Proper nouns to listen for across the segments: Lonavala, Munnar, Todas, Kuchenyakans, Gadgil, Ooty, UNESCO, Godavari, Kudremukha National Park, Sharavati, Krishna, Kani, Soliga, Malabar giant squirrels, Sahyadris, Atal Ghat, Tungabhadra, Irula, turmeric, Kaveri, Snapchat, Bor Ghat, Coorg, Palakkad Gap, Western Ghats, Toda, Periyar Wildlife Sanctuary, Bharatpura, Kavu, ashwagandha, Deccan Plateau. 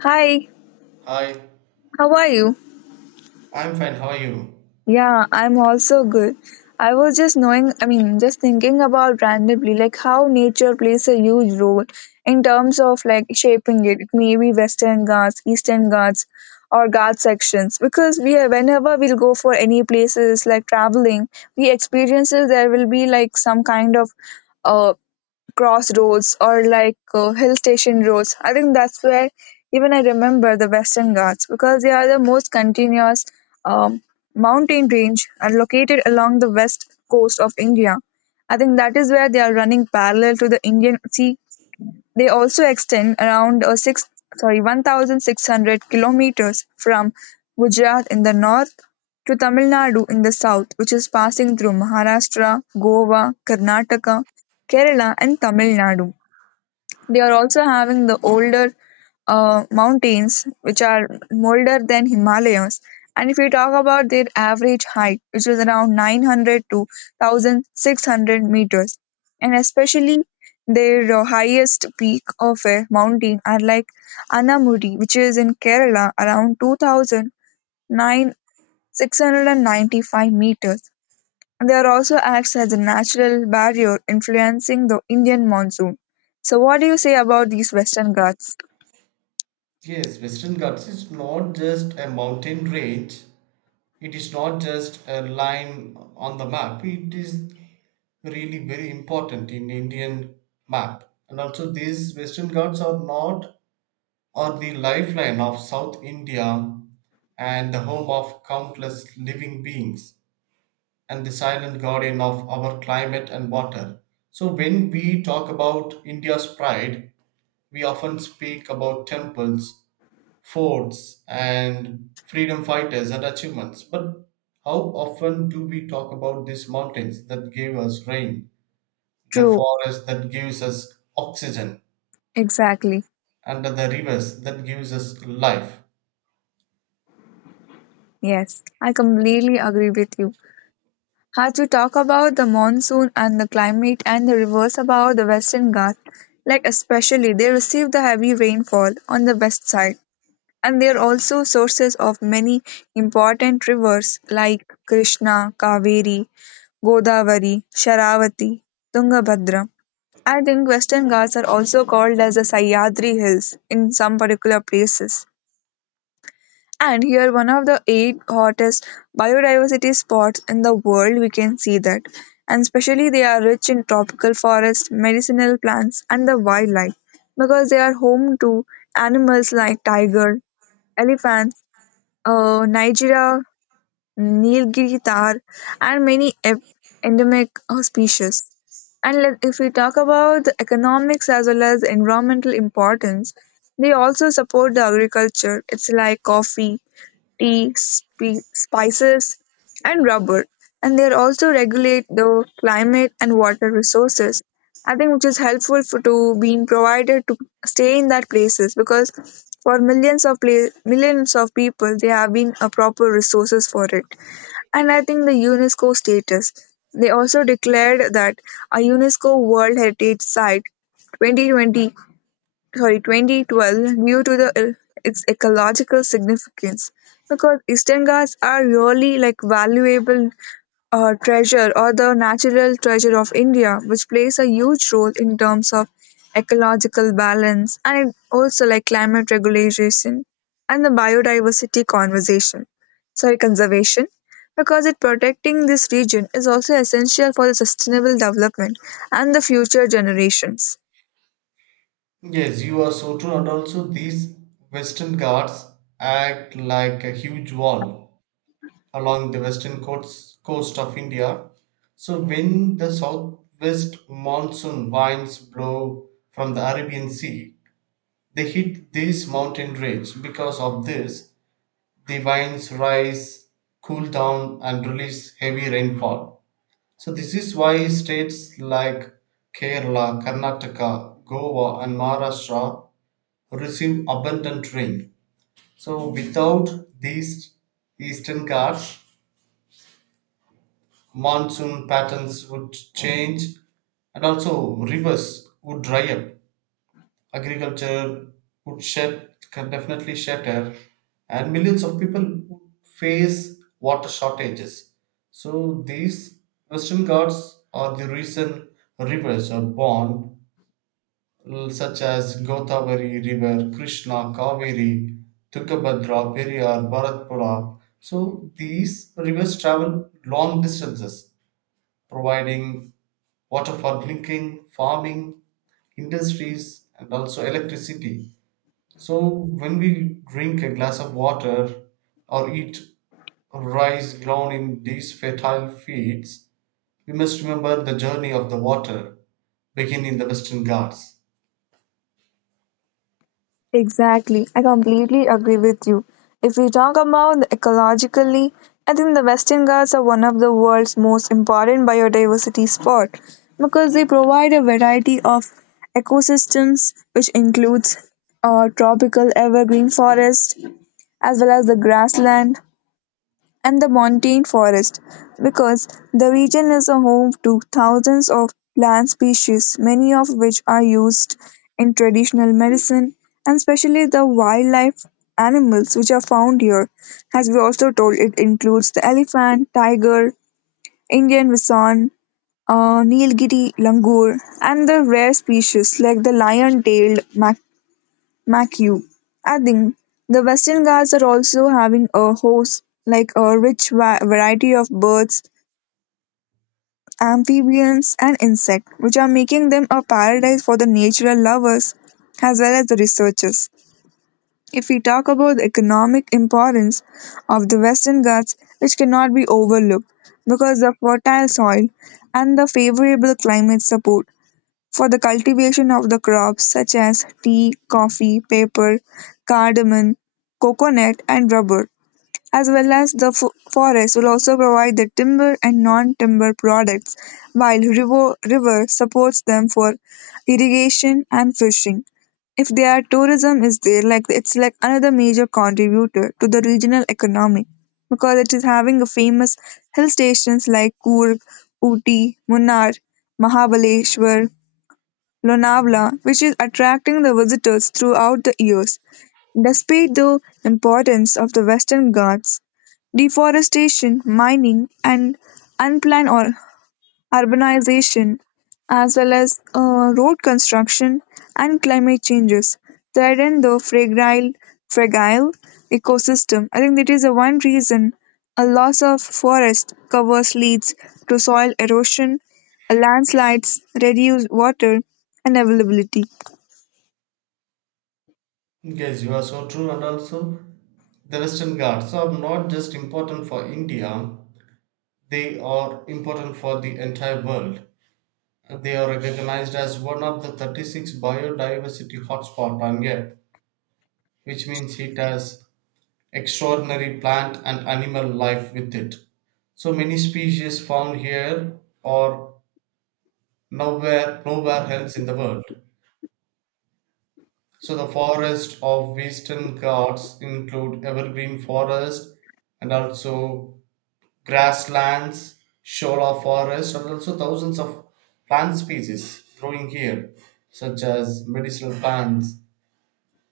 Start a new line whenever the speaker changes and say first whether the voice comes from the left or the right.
left: Hi,
right: Hi,
left: how are you?
right: I'm fine. How are you?
left: Yeah, I'm also good. I was just knowing, I mean, just thinking about randomly, like how nature plays a huge role in terms of like shaping it. It may be Western Ghats, Eastern Ghats, or Ghat sections. Because whenever we'll go for any places like traveling, we experiences there will be like some kind of uh, crossroads or like hill station roads. I think that's where even I remember the Western Ghats because they are the most continuous um, mountain range and located along the west coast of India. I think that is where they are running parallel to the Indian Sea. They also extend around a six sorry 1,600 kilometers from Gujarat in the north to Tamil Nadu in the south, which is passing through Maharashtra, Goa, Karnataka, Kerala, and Tamil Nadu. They are also having the older mountains, which are older than Himalayas. And if we talk about their average height, which is around 900 to 1,600 meters, and especially their highest peak of a mountain are like Anamudi, which is in Kerala, around 2,995 meters. There also acts as a natural barrier influencing the Indian monsoon. So, what do you say about these Western Ghats?
right: Yes, Western Ghats is not just a mountain range. It is not just a line on the map. It is really very important in Indian map. And also these Western Ghats are not are the lifeline of South India and the home of countless living beings and the silent guardian of our climate and water. So when we talk about India's pride, we often speak about temples, forts, and freedom fighters and achievements, but how often do we talk about these mountains that gave us rain, the
left: True,
right: forest that gives us oxygen,
left: exactly.
right: and the rivers that gives us life?
left: Yes, I completely agree with you. As we talk about the monsoon and the climate and the reverse about the Western Ghats, like especially they receive the heavy rainfall on the west side. And they are also sources of many important rivers like Krishna, Kaveri, Godavari, Sharavati, Tungabhadra. And in Western Ghats are also called as the Sahyadri Hills in some particular places. And here, one of the 8 hottest biodiversity spots in the world, we can see that. And especially, they are rich in tropical forests, medicinal plants, and the wildlife because they are home to animals like tiger, elephants, Nigeria Nilgiri tar, and many endemic species. If we talk about the economics as well as environmental importance, they also support the agriculture. It's like coffee, tea, spices, and rubber. And they also regulate the climate and water resources. I think which is helpful for, to being provided to stay in that places because for millions of people they have been a proper resources for it, and I think the UNESCO status. They also declared that a UNESCO World Heritage Site 2020 sorry 2012 due to the its ecological significance because eastern ghats are really like valuable treasure or the natural treasure of India, which plays a huge role in terms of ecological balance and it also like climate regulation and the biodiversity conservation. Because it protecting this region is also essential for the sustainable development and the future generations.
right: Yes, you are so true, and also these Western gods act like a huge wall along the western coast of India. So when the southwest monsoon winds blow from the Arabian Sea, they hit this mountain range. Because of this, the winds rise, cool down, and release heavy rainfall. So this is why states like Kerala, Karnataka, Goa, and Maharashtra receive abundant rain. So without these eastern Ghats, monsoon patterns would change and also rivers would dry up, agriculture would shut can definitely shatter, and millions of people would face water shortages. So these western ghats are the reason rivers are born, such as Godavari river, Krishna, Kaveri, Tungabhadra, Periyar, Bharatpura. So these rivers travel long distances providing water for drinking, farming, industries, and also electricity. So when we drink a glass of water or eat rice grown in these fertile fields, we must remember the journey of the water begin in the Western Ghats.
left: Exactly, I completely agree with you. If we talk about the ecologically, I think the Western Ghats are one of the world's most important biodiversity spot because they provide a variety of ecosystems, which includes tropical evergreen forest as well as the grassland, and the montane forest because the region is a home to thousands of plant species, many of which are used in traditional medicine, and especially the wildlife animals which are found here. As we also told, it includes the elephant, tiger, Indian bison, Nilgiri langur, and the rare species like the lion tailed McHugh. I think the Western Ghats are also having a host like a rich variety of birds, amphibians, and insects, which are making them a paradise for the natural lovers as well as the researchers. If we talk about the economic importance of the Western Ghats, which cannot be overlooked because the fertile soil and the favorable climate support for the cultivation of the crops such as tea, coffee, paper, cardamom, coconut, and rubber. As well as the forest will also provide the timber and non timber products, while river supports them for irrigation and fishing. If their tourism is there, like it's like another major contributor to the regional economy because it is having a famous hill stations like Coorg, Ooty, Munnar, Mahabaleshwar, Lonavala, which is attracting the visitors throughout the years. Despite the importance of the Western Ghats, deforestation, mining, and unplanned or urbanization, as well as road construction and climate changes, threaten the fragile ecosystem. I think that is the one reason a loss of forest covers leads to soil erosion, landslides, reduced water and availability.
right: Yes, you are so true, and also the Western Ghats are not just important for India, they are important for the entire world. They are recognized as one of the 36 biodiversity hotspots on Earth, which means it has extraordinary plant and animal life with it. So many species found here are nowhere else in the world. So the forests of Western Ghats include evergreen forest and also grasslands, shola forest, and also thousands of plant species growing here, such as medicinal plants,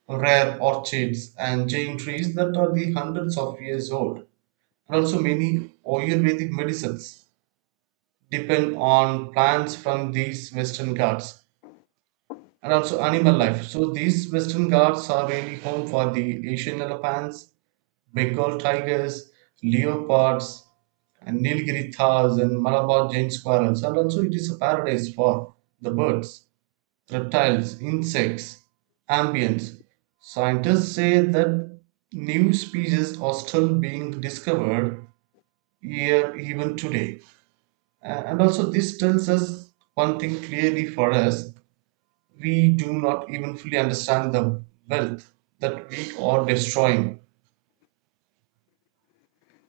right: rare orchids and giant trees that are the hundreds of years old. And also many Ayurvedic medicines depend on plants from these Western Ghats, and also animal life. So these Western Ghats are really home for the Asian elephants, Bengal tigers, leopards, and Nilgiri thars and Malabar giant squirrels. And also it is a paradise for the birds, reptiles, insects, amphibians. Scientists say that new species are still being discovered here even today. And also, this tells us one thing clearly: for us, we do not even fully understand the wealth that we are destroying.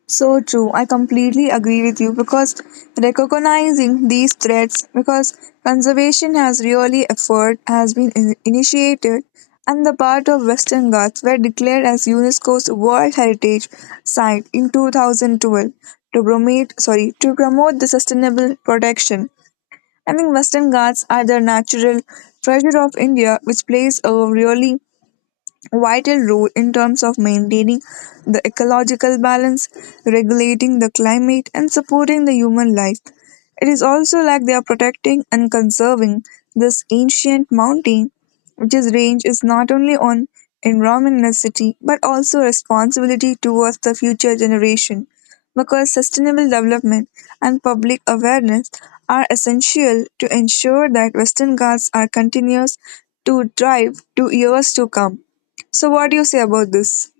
left: So true. I completely agree with you because recognizing these threats, because conservation has really effort has been in- initiated, and the part of Western Ghats were declared as UNESCO's World Heritage Site in 2012 to promote the sustainable protection. I mean, Western Ghats are the natural treasure of India, which plays a really vital role in terms of maintaining the ecological balance, regulating the climate, and supporting the human life. It is also like they are protecting and conserving this ancient mountain, which is range is not only on environment necessity but also responsibility towards the future generation. Because sustainable development and public awareness are essential to ensure that Western Ghats are continuous to thrive to years to come. So, what do you say about this?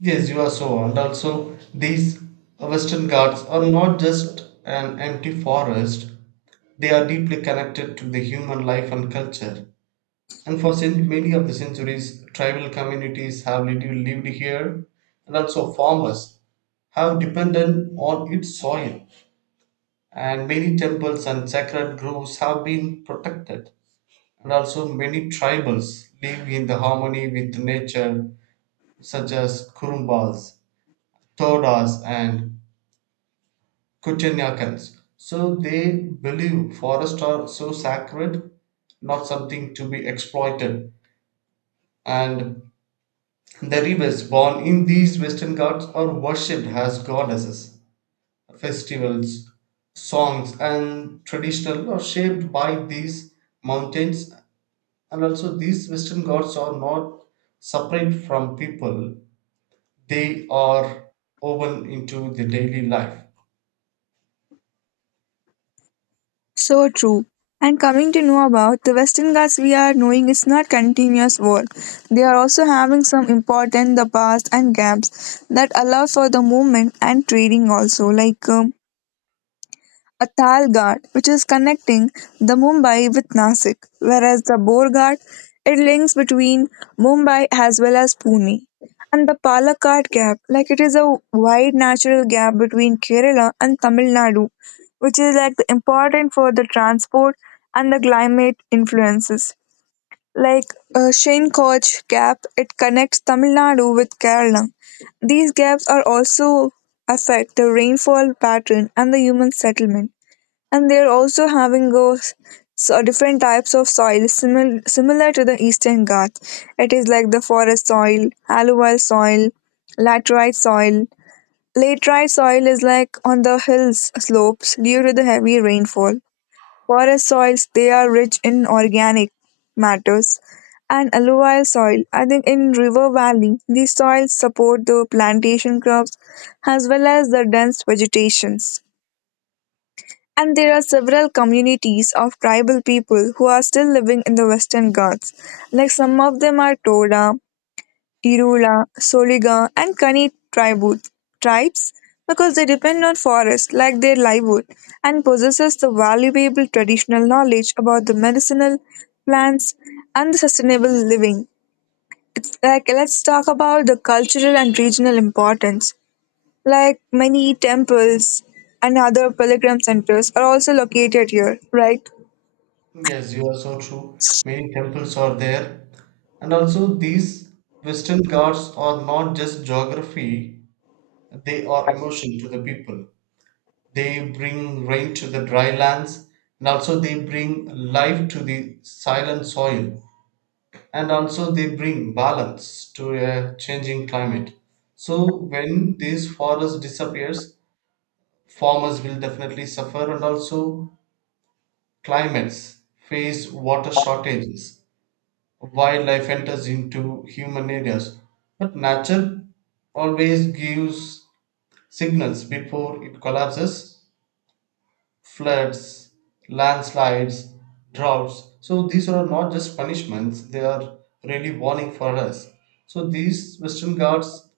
right: Yes, you are so. And also, these Western Ghats are not just an empty forest, they are deeply connected to the human life and culture. And for many of the centuries, tribal communities have lived here, and also farmers have depended on its soil. And many temples and sacred groves have been protected. And also, many tribals live in the harmony with nature, such as Kurumbas, Todas, and Kuchenyakans. So they believe forests are so sacred, not something to be exploited. And the rivers born in these western gods are worshipped as goddesses. Festivals, songs, and traditional are shaped by these mountains, and also these western gods are not separate from people, they are woven into the daily life.
left: So true. And coming to know about the Western Ghats, we are knowing it's not continuous war. They are also having some important the past and gaps that allow for the movement and trading also. Like Atal Ghat, which is connecting the Mumbai with Nasik, whereas the Bor Ghat, it links between Mumbai as well as Pune. And the Palakkad Gap, like it is a wide natural gap between Kerala and Tamil Nadu, which is like important for the transport and the climate influences. Like uh, Koch Gap, it connects Tamil Nadu with Kerala. These gaps are also affect the rainfall pattern and the human settlement and they are also having those so different types of soil similar to the eastern Ghats. It is like the forest soil, alluvial soil, laterite soil. Laterite soil is like on the hills slopes due to the heavy rainfall. Forest soils they are rich in organic matters and alluvial soil. I think in river valley these soils support the plantation crops as well as the dense vegetations. And there are several communities of tribal people who are still living in the Western Ghats. Like some of them are Toda, Irula, Soliga, and Kani tribes because they depend on forest like their livelihood and possesses the valuable traditional knowledge about the medicinal plants and the sustainable living. It's like let's talk about the cultural and regional importance. Like many temples and other pilgrim centers are also located here, right?
right: Yes, you are so true. Many temples are there, and also these western gods are not just geography, they are emotion to the people. They bring rain to the dry lands, and also they bring life to the silent soil, and also they bring balance to a changing climate. So when this forest disappears, farmers will definitely suffer and also climates face water shortages. Wildlife enters into human areas. But nature always gives signals before it collapses: floods, landslides, droughts. So these are not just punishments, they are really warning for us. So these Western Ghats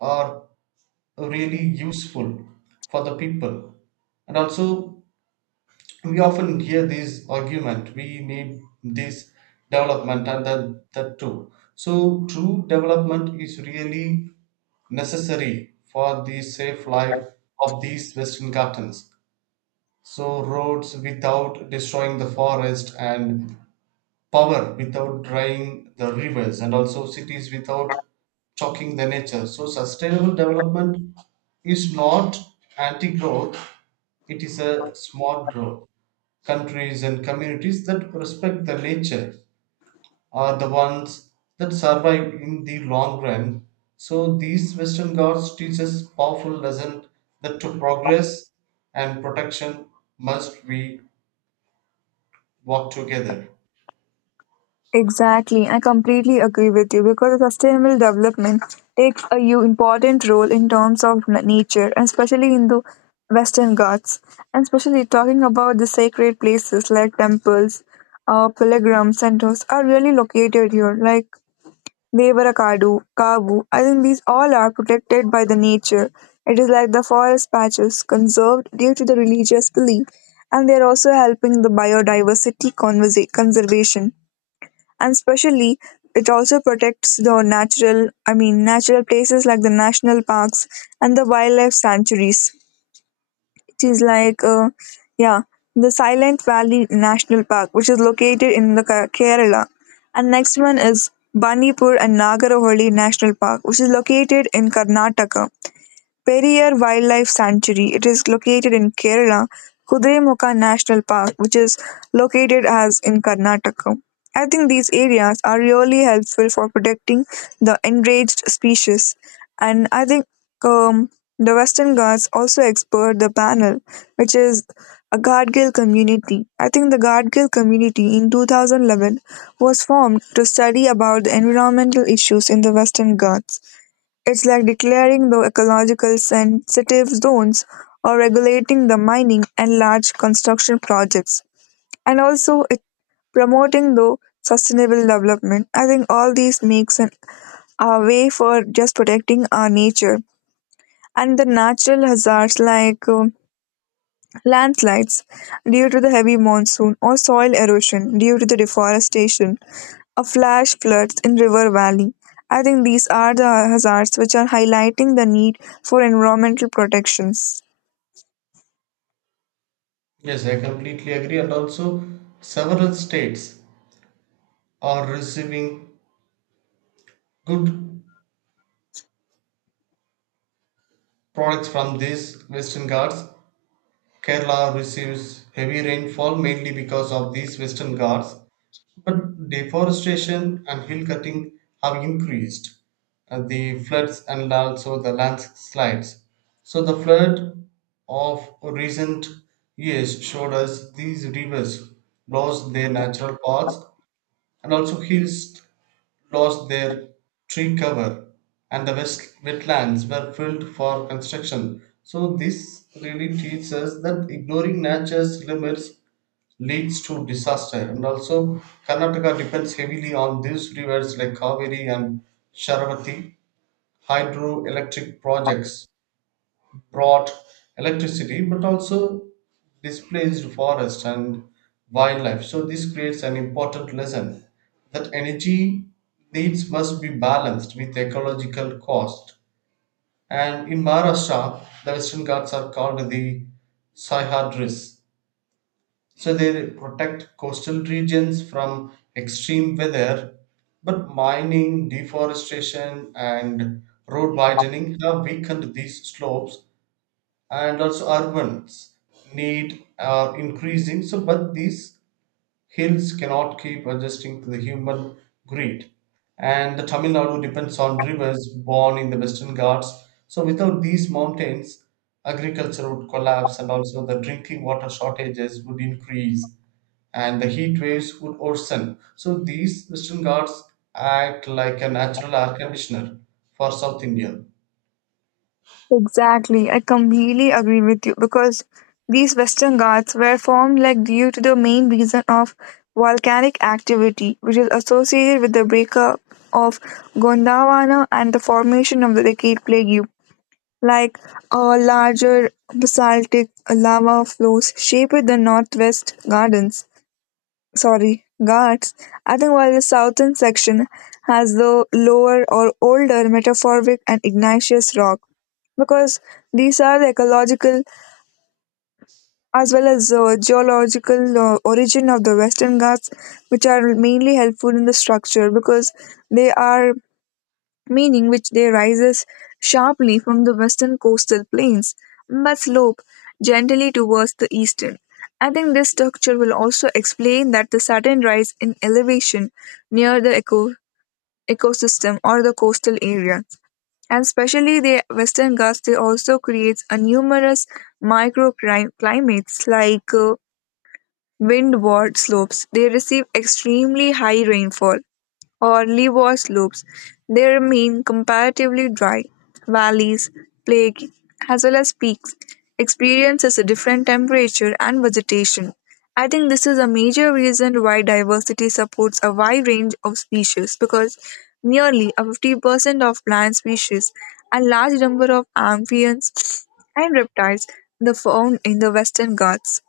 right: are really useful for the people. And also, we often hear this argument: we need this development and that, that too. So true development is really necessary for the safe life of these Western Ghats. So roads without destroying the forest, and power without drying the rivers, and also cities without choking the nature. So sustainable development is not anti growth, it is a smart growth. Countries and communities that respect the nature are the ones that survive in the long run. So these Western gods teach us powerful lesson that to progress and protection must be work together.
left: Exactly, I completely agree with you because sustainable development takes a important role in terms of nature, and especially in the Western Ghats, and especially talking about the sacred places like temples, pilgrim centers are really located here. Like Devarakadu, Kavu, I think these all are protected by the nature. It is like the forest patches conserved due to the religious belief, and they are also helping the biodiversity conservation. And especially, it also protects the natural places like the national parks and the wildlife sanctuaries which is like, yeah, the Silent Valley National Park, which is located in the Kerala. And next one is Bandipur and Nagaravali National Park, which is located in Karnataka. Periyar Wildlife Sanctuary. It is located in Kerala, Kudremukha National Park, which is located as in Karnataka. I think these areas are really helpful for protecting the enraged species, and I think um, the Western Ghats also expert the panel, which is a Gadgil community. I think the Gadgil community in 2011 was formed to study about the environmental issues in the Western Ghats. It's like declaring the ecological sensitive zones or regulating the mining and large construction projects. And also it promoting the sustainable development. I think all these makes a way for just protecting our nature. And the natural hazards like landslides due to the heavy monsoon or soil erosion due to the deforestation, a flash floods in river valley. I think these are the hazards which are highlighting the need for environmental protections.
right: Yes, I completely agree. And also, several states are receiving good products from these western Ghats. Kerala receives heavy rainfall mainly because of these western Ghats. But deforestation and hill cutting have increased the floods and also the landslides. So the flood of recent years showed us these rivers lost their natural paths, and also hills lost their tree cover and the west wetlands were filled for construction. So this really teaches us that ignoring nature's limits leads to disaster. And also Karnataka depends heavily on these rivers like Kaveri and Sharavati. Hydroelectric projects brought electricity but also displaced forest and wildlife, so this creates an important lesson that energy needs must be balanced with ecological cost. And in Maharashtra, the Western Ghats are called the Sahyadris. So they protect coastal regions from extreme weather, but mining, deforestation, and road widening have weakened these slopes, and also urbans need are increasing, so but these hills cannot keep adjusting to the human greed. And the Tamil Nadu depends on rivers born in the Western Ghats, so without these mountains agriculture would collapse and also the drinking water shortages would increase and the heat waves would worsen. So these Western Ghats act like a natural air conditioner for South India.
left: Exactly, I completely agree with you because these Western Ghats were formed like due to the main reason of volcanic activity, which is associated with the breakup of Gondwana and the formation of the Decade Plague. Like a larger basaltic lava flows shaped the northwest gardens sorry guards. I think while the southern section has the lower or older metamorphic and igneous rock because these are the ecological as well as geological origin of the western ghats which are mainly helpful in the structure because they are meaning which they rises sharply from the western coastal plains but slope gently towards the eastern. I think this structure will also explain that the sudden rise in elevation near the ecosystem or the coastal area. And especially the Western Ghats, they also creates a numerous microclimates like windward slopes. They receive extremely high rainfall or leeward slopes. They remain comparatively dry. Valleys, plain, as well as peaks experiences a different temperature and vegetation. I think this is a major reason why diversity supports a wide range of species because nearly a 50% of plant species and large number of amphibians and reptiles are found in the Western Ghats,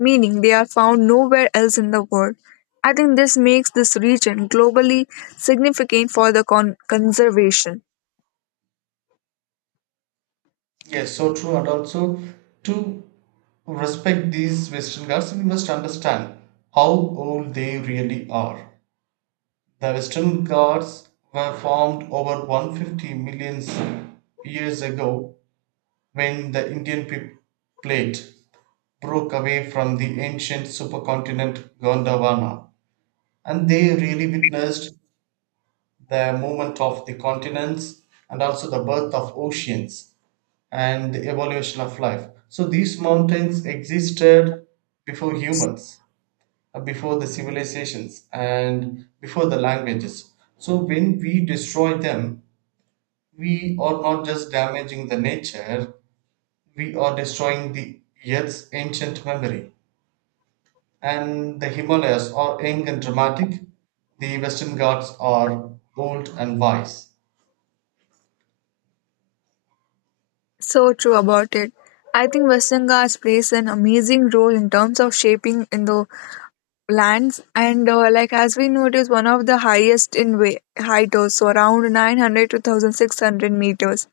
left: meaning they are found nowhere else in the world. I think this makes this region globally significant for the conservation.
right: Yes, so true, and also to respect these Western gods, we must understand how old they really are. The Western gods were formed over 150 million years ago when the Indian plate broke away from the ancient supercontinent Gondwana, and they really witnessed the movement of the continents and also the birth of oceans and the evolution of life. So these mountains existed before humans, before the civilizations, and before the languages. So when we destroy them, we are not just damaging the nature, we are destroying the Earth's ancient memory. And the Himalayas are young and dramatic, the Western Ghats are old and wise.
left: So true about it. I think Western Ghats plays an amazing role in terms of shaping in the lands and like, as we know, it is one of the highest in height also, around 900 to 1600 meters.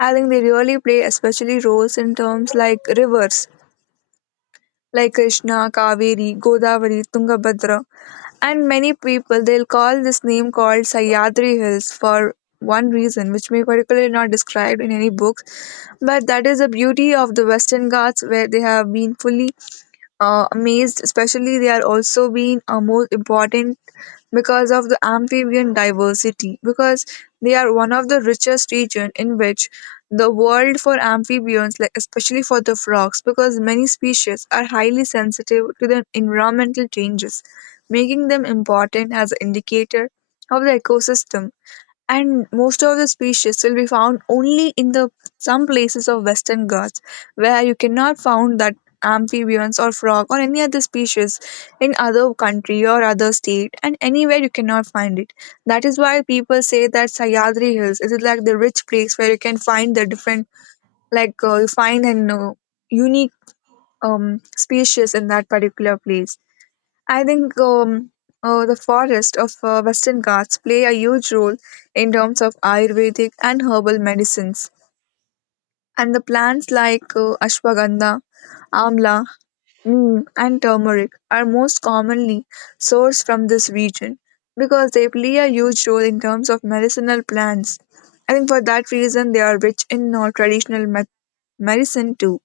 left: I think they really play especially roles in terms like rivers like Krishna, Kaveri, Godavari, Tungabhadra, and many people, they'll call this name called Sayadri Hills for one reason which may particularly not described in any books, but that is the beauty of the Western Ghats where they have been fully amazed. Especially, they are also being more important because of the amphibian diversity. Because they are one of the richest region in which the world for amphibians, like especially for the frogs, because many species are highly sensitive to the environmental changes, making them important as an indicator of the ecosystem. And most of the species will be found only in the some places of Western Ghats, where you cannot found that amphibians or frog or any other species in other country or other state, and anywhere you cannot find it. That is why people say that Sayadri Hills is like the rich place where you can find the different, you find, and unique species in that particular place. I think the forest of Western Ghats play a huge role in terms of Ayurvedic and herbal medicines. And the plants like ashwagandha, amla, neem, and turmeric are most commonly sourced from this region because they play a huge role in terms of medicinal plants. I think for that reason they are rich in traditional medicine too.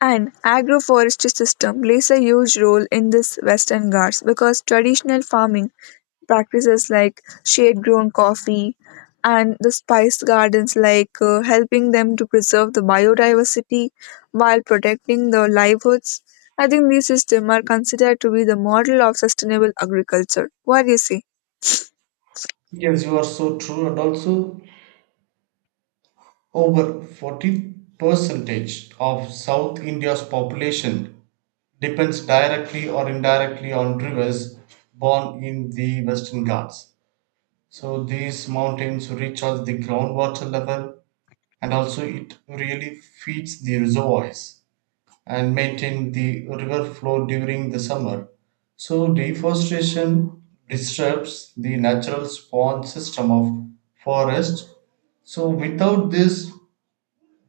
left: An agroforestry system plays a huge role in this Western Ghats because traditional farming practices like shade grown coffee and the spice gardens, helping them to preserve the biodiversity while protecting the livelihoods. I think these systems are considered to be the model of sustainable agriculture. What do you say?
right: Yes, you are so true, and also over 40 percentage of South India's population depends directly or indirectly on rivers born in the Western Ghats. So these mountains recharge the groundwater level and also it really feeds the reservoirs and maintain the river flow during the summer. So deforestation disturbs the natural spawn system of forest. So without this,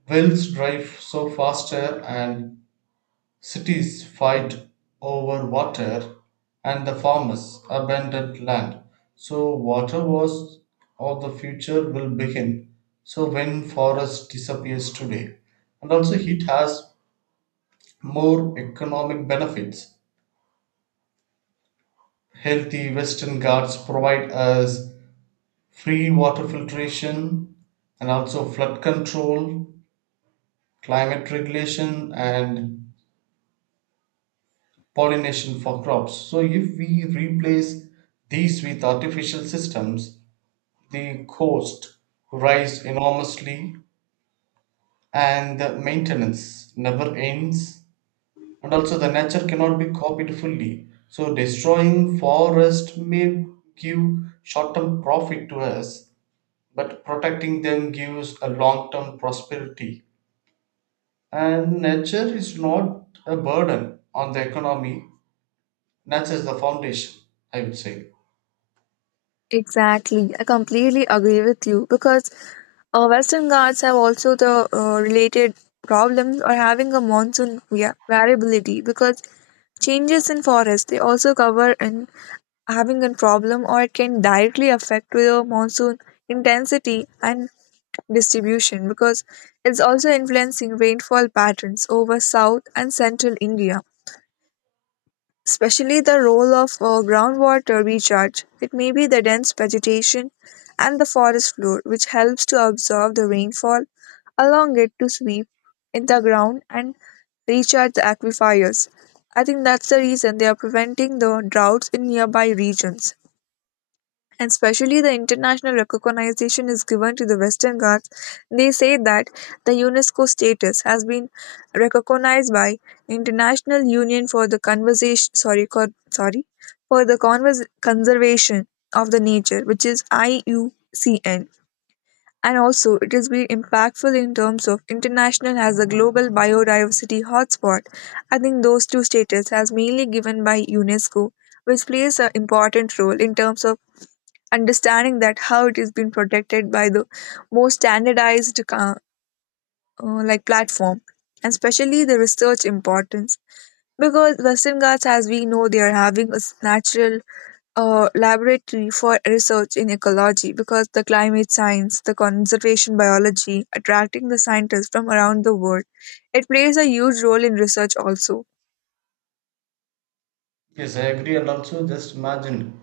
right: wells drive so faster and cities fight over water and the farmers abandoned land. So water wars of the future will begin. So when forest disappears today. And also heat has more economic benefits. Healthy Western Ghats provide us free water filtration and also flood control, climate regulation and pollination for crops. So if we replace these with artificial systems, the cost rise enormously and the maintenance never ends. And also, the nature cannot be copied fully. So destroying forest may give short term profit to us, but protecting them gives a long term prosperity. And nature is not a burden on the economy, nature is the foundation, I would say.
left: Exactly. I completely agree with you because Western Ghats have also the related problems or having a monsoon via variability, because changes in forest they also cover and having a problem, or it can directly affect the monsoon intensity and distribution, because it's also influencing rainfall patterns over south and central India, especially the role of groundwater recharge. It may be the dense vegetation and the forest floor, which helps to absorb the rainfall, allowing it to sweep in the ground and recharge the aquifers. I think that's the reason they are preventing the droughts in nearby regions. And especially the international recognition is given to the Western Ghats, they say that the UNESCO status has been recognized by International Union for the conversation, sorry, sorry, for the conservation of the nature, which is IUCN. And also, it has been impactful in terms of international as a global biodiversity hotspot. I think those two status has mainly given by UNESCO, which plays an important role in terms of understanding that how it is being protected by the more standardized like platform, and especially the research importance, because Western Ghats, as we know, they are having a natural laboratory for research in ecology, because the climate science, the conservation biology, attracting the scientists from around the world. It plays a huge role in research also.
right: Yes, I agree. And also, just imagine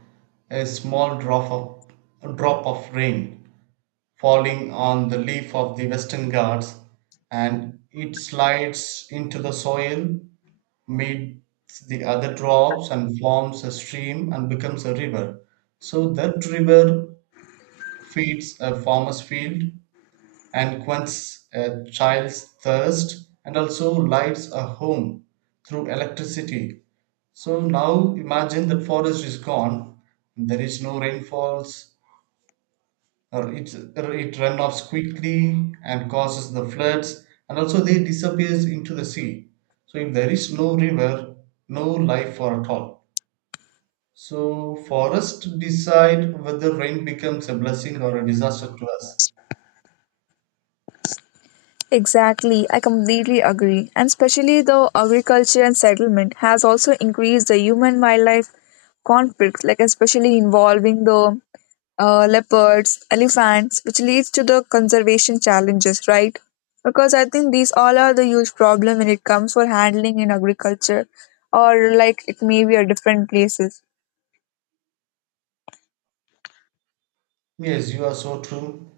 right: a small drop of a drop of rain falling on the leaf of the Western Ghats, and it slides into the soil, meets the other drops, and forms a stream and becomes a river. So that river feeds a farmer's field, and quenches a child's thirst and also lights a home through electricity. So now imagine that forest is gone, there is no rainfalls, or it runoffs quickly and causes the floods, and also they disappears into the sea. So if there is no river, no life for at all. So forest decide whether rain becomes a blessing or a disaster to us.
left: Exactly, I completely agree. And especially the agriculture and settlement has also increased the human wildlife conflict, like especially involving the leopards, elephants, which leads to the conservation challenges, right? Because I think these all are the huge problem when it comes for handling in agriculture, or like it may be a different places.
right: Yes, you are so true.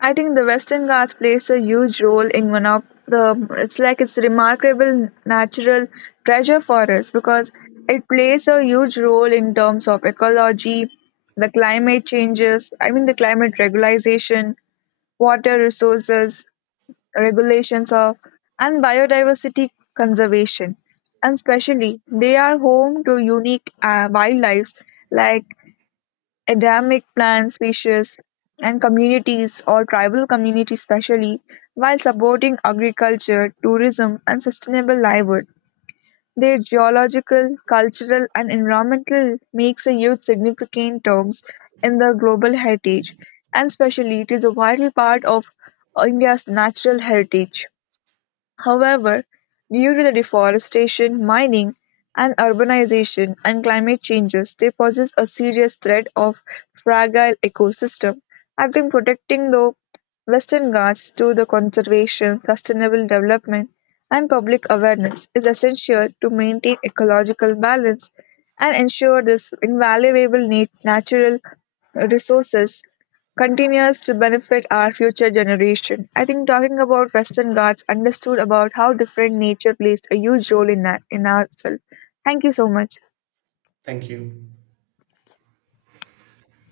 left: I think the Western Ghats plays a huge role in one of the. It's like it's remarkable natural treasure for us, because it plays a huge role in terms of ecology, the climate changes. I mean the climate regularization, water resources regulations of, and biodiversity conservation. And especially, they are home to unique wildlife like endemic plant species, and communities or tribal communities especially, while supporting agriculture, tourism, and sustainable livelihood. Their geological, cultural, and environmental makes a huge significant terms in the global heritage, and especially it is a vital part of India's natural heritage. However, due to the deforestation, mining, and urbanization and climate changes, they possess a serious threat of fragile ecosystem. I think protecting the Western Ghats through the conservation, sustainable development, and public awareness is essential to maintain ecological balance and ensure this invaluable natural resources continues to benefit our future generation. I think talking about Western Ghats understood about how different nature plays a huge role in, in ourselves. Thank you so much.
right: Thank you.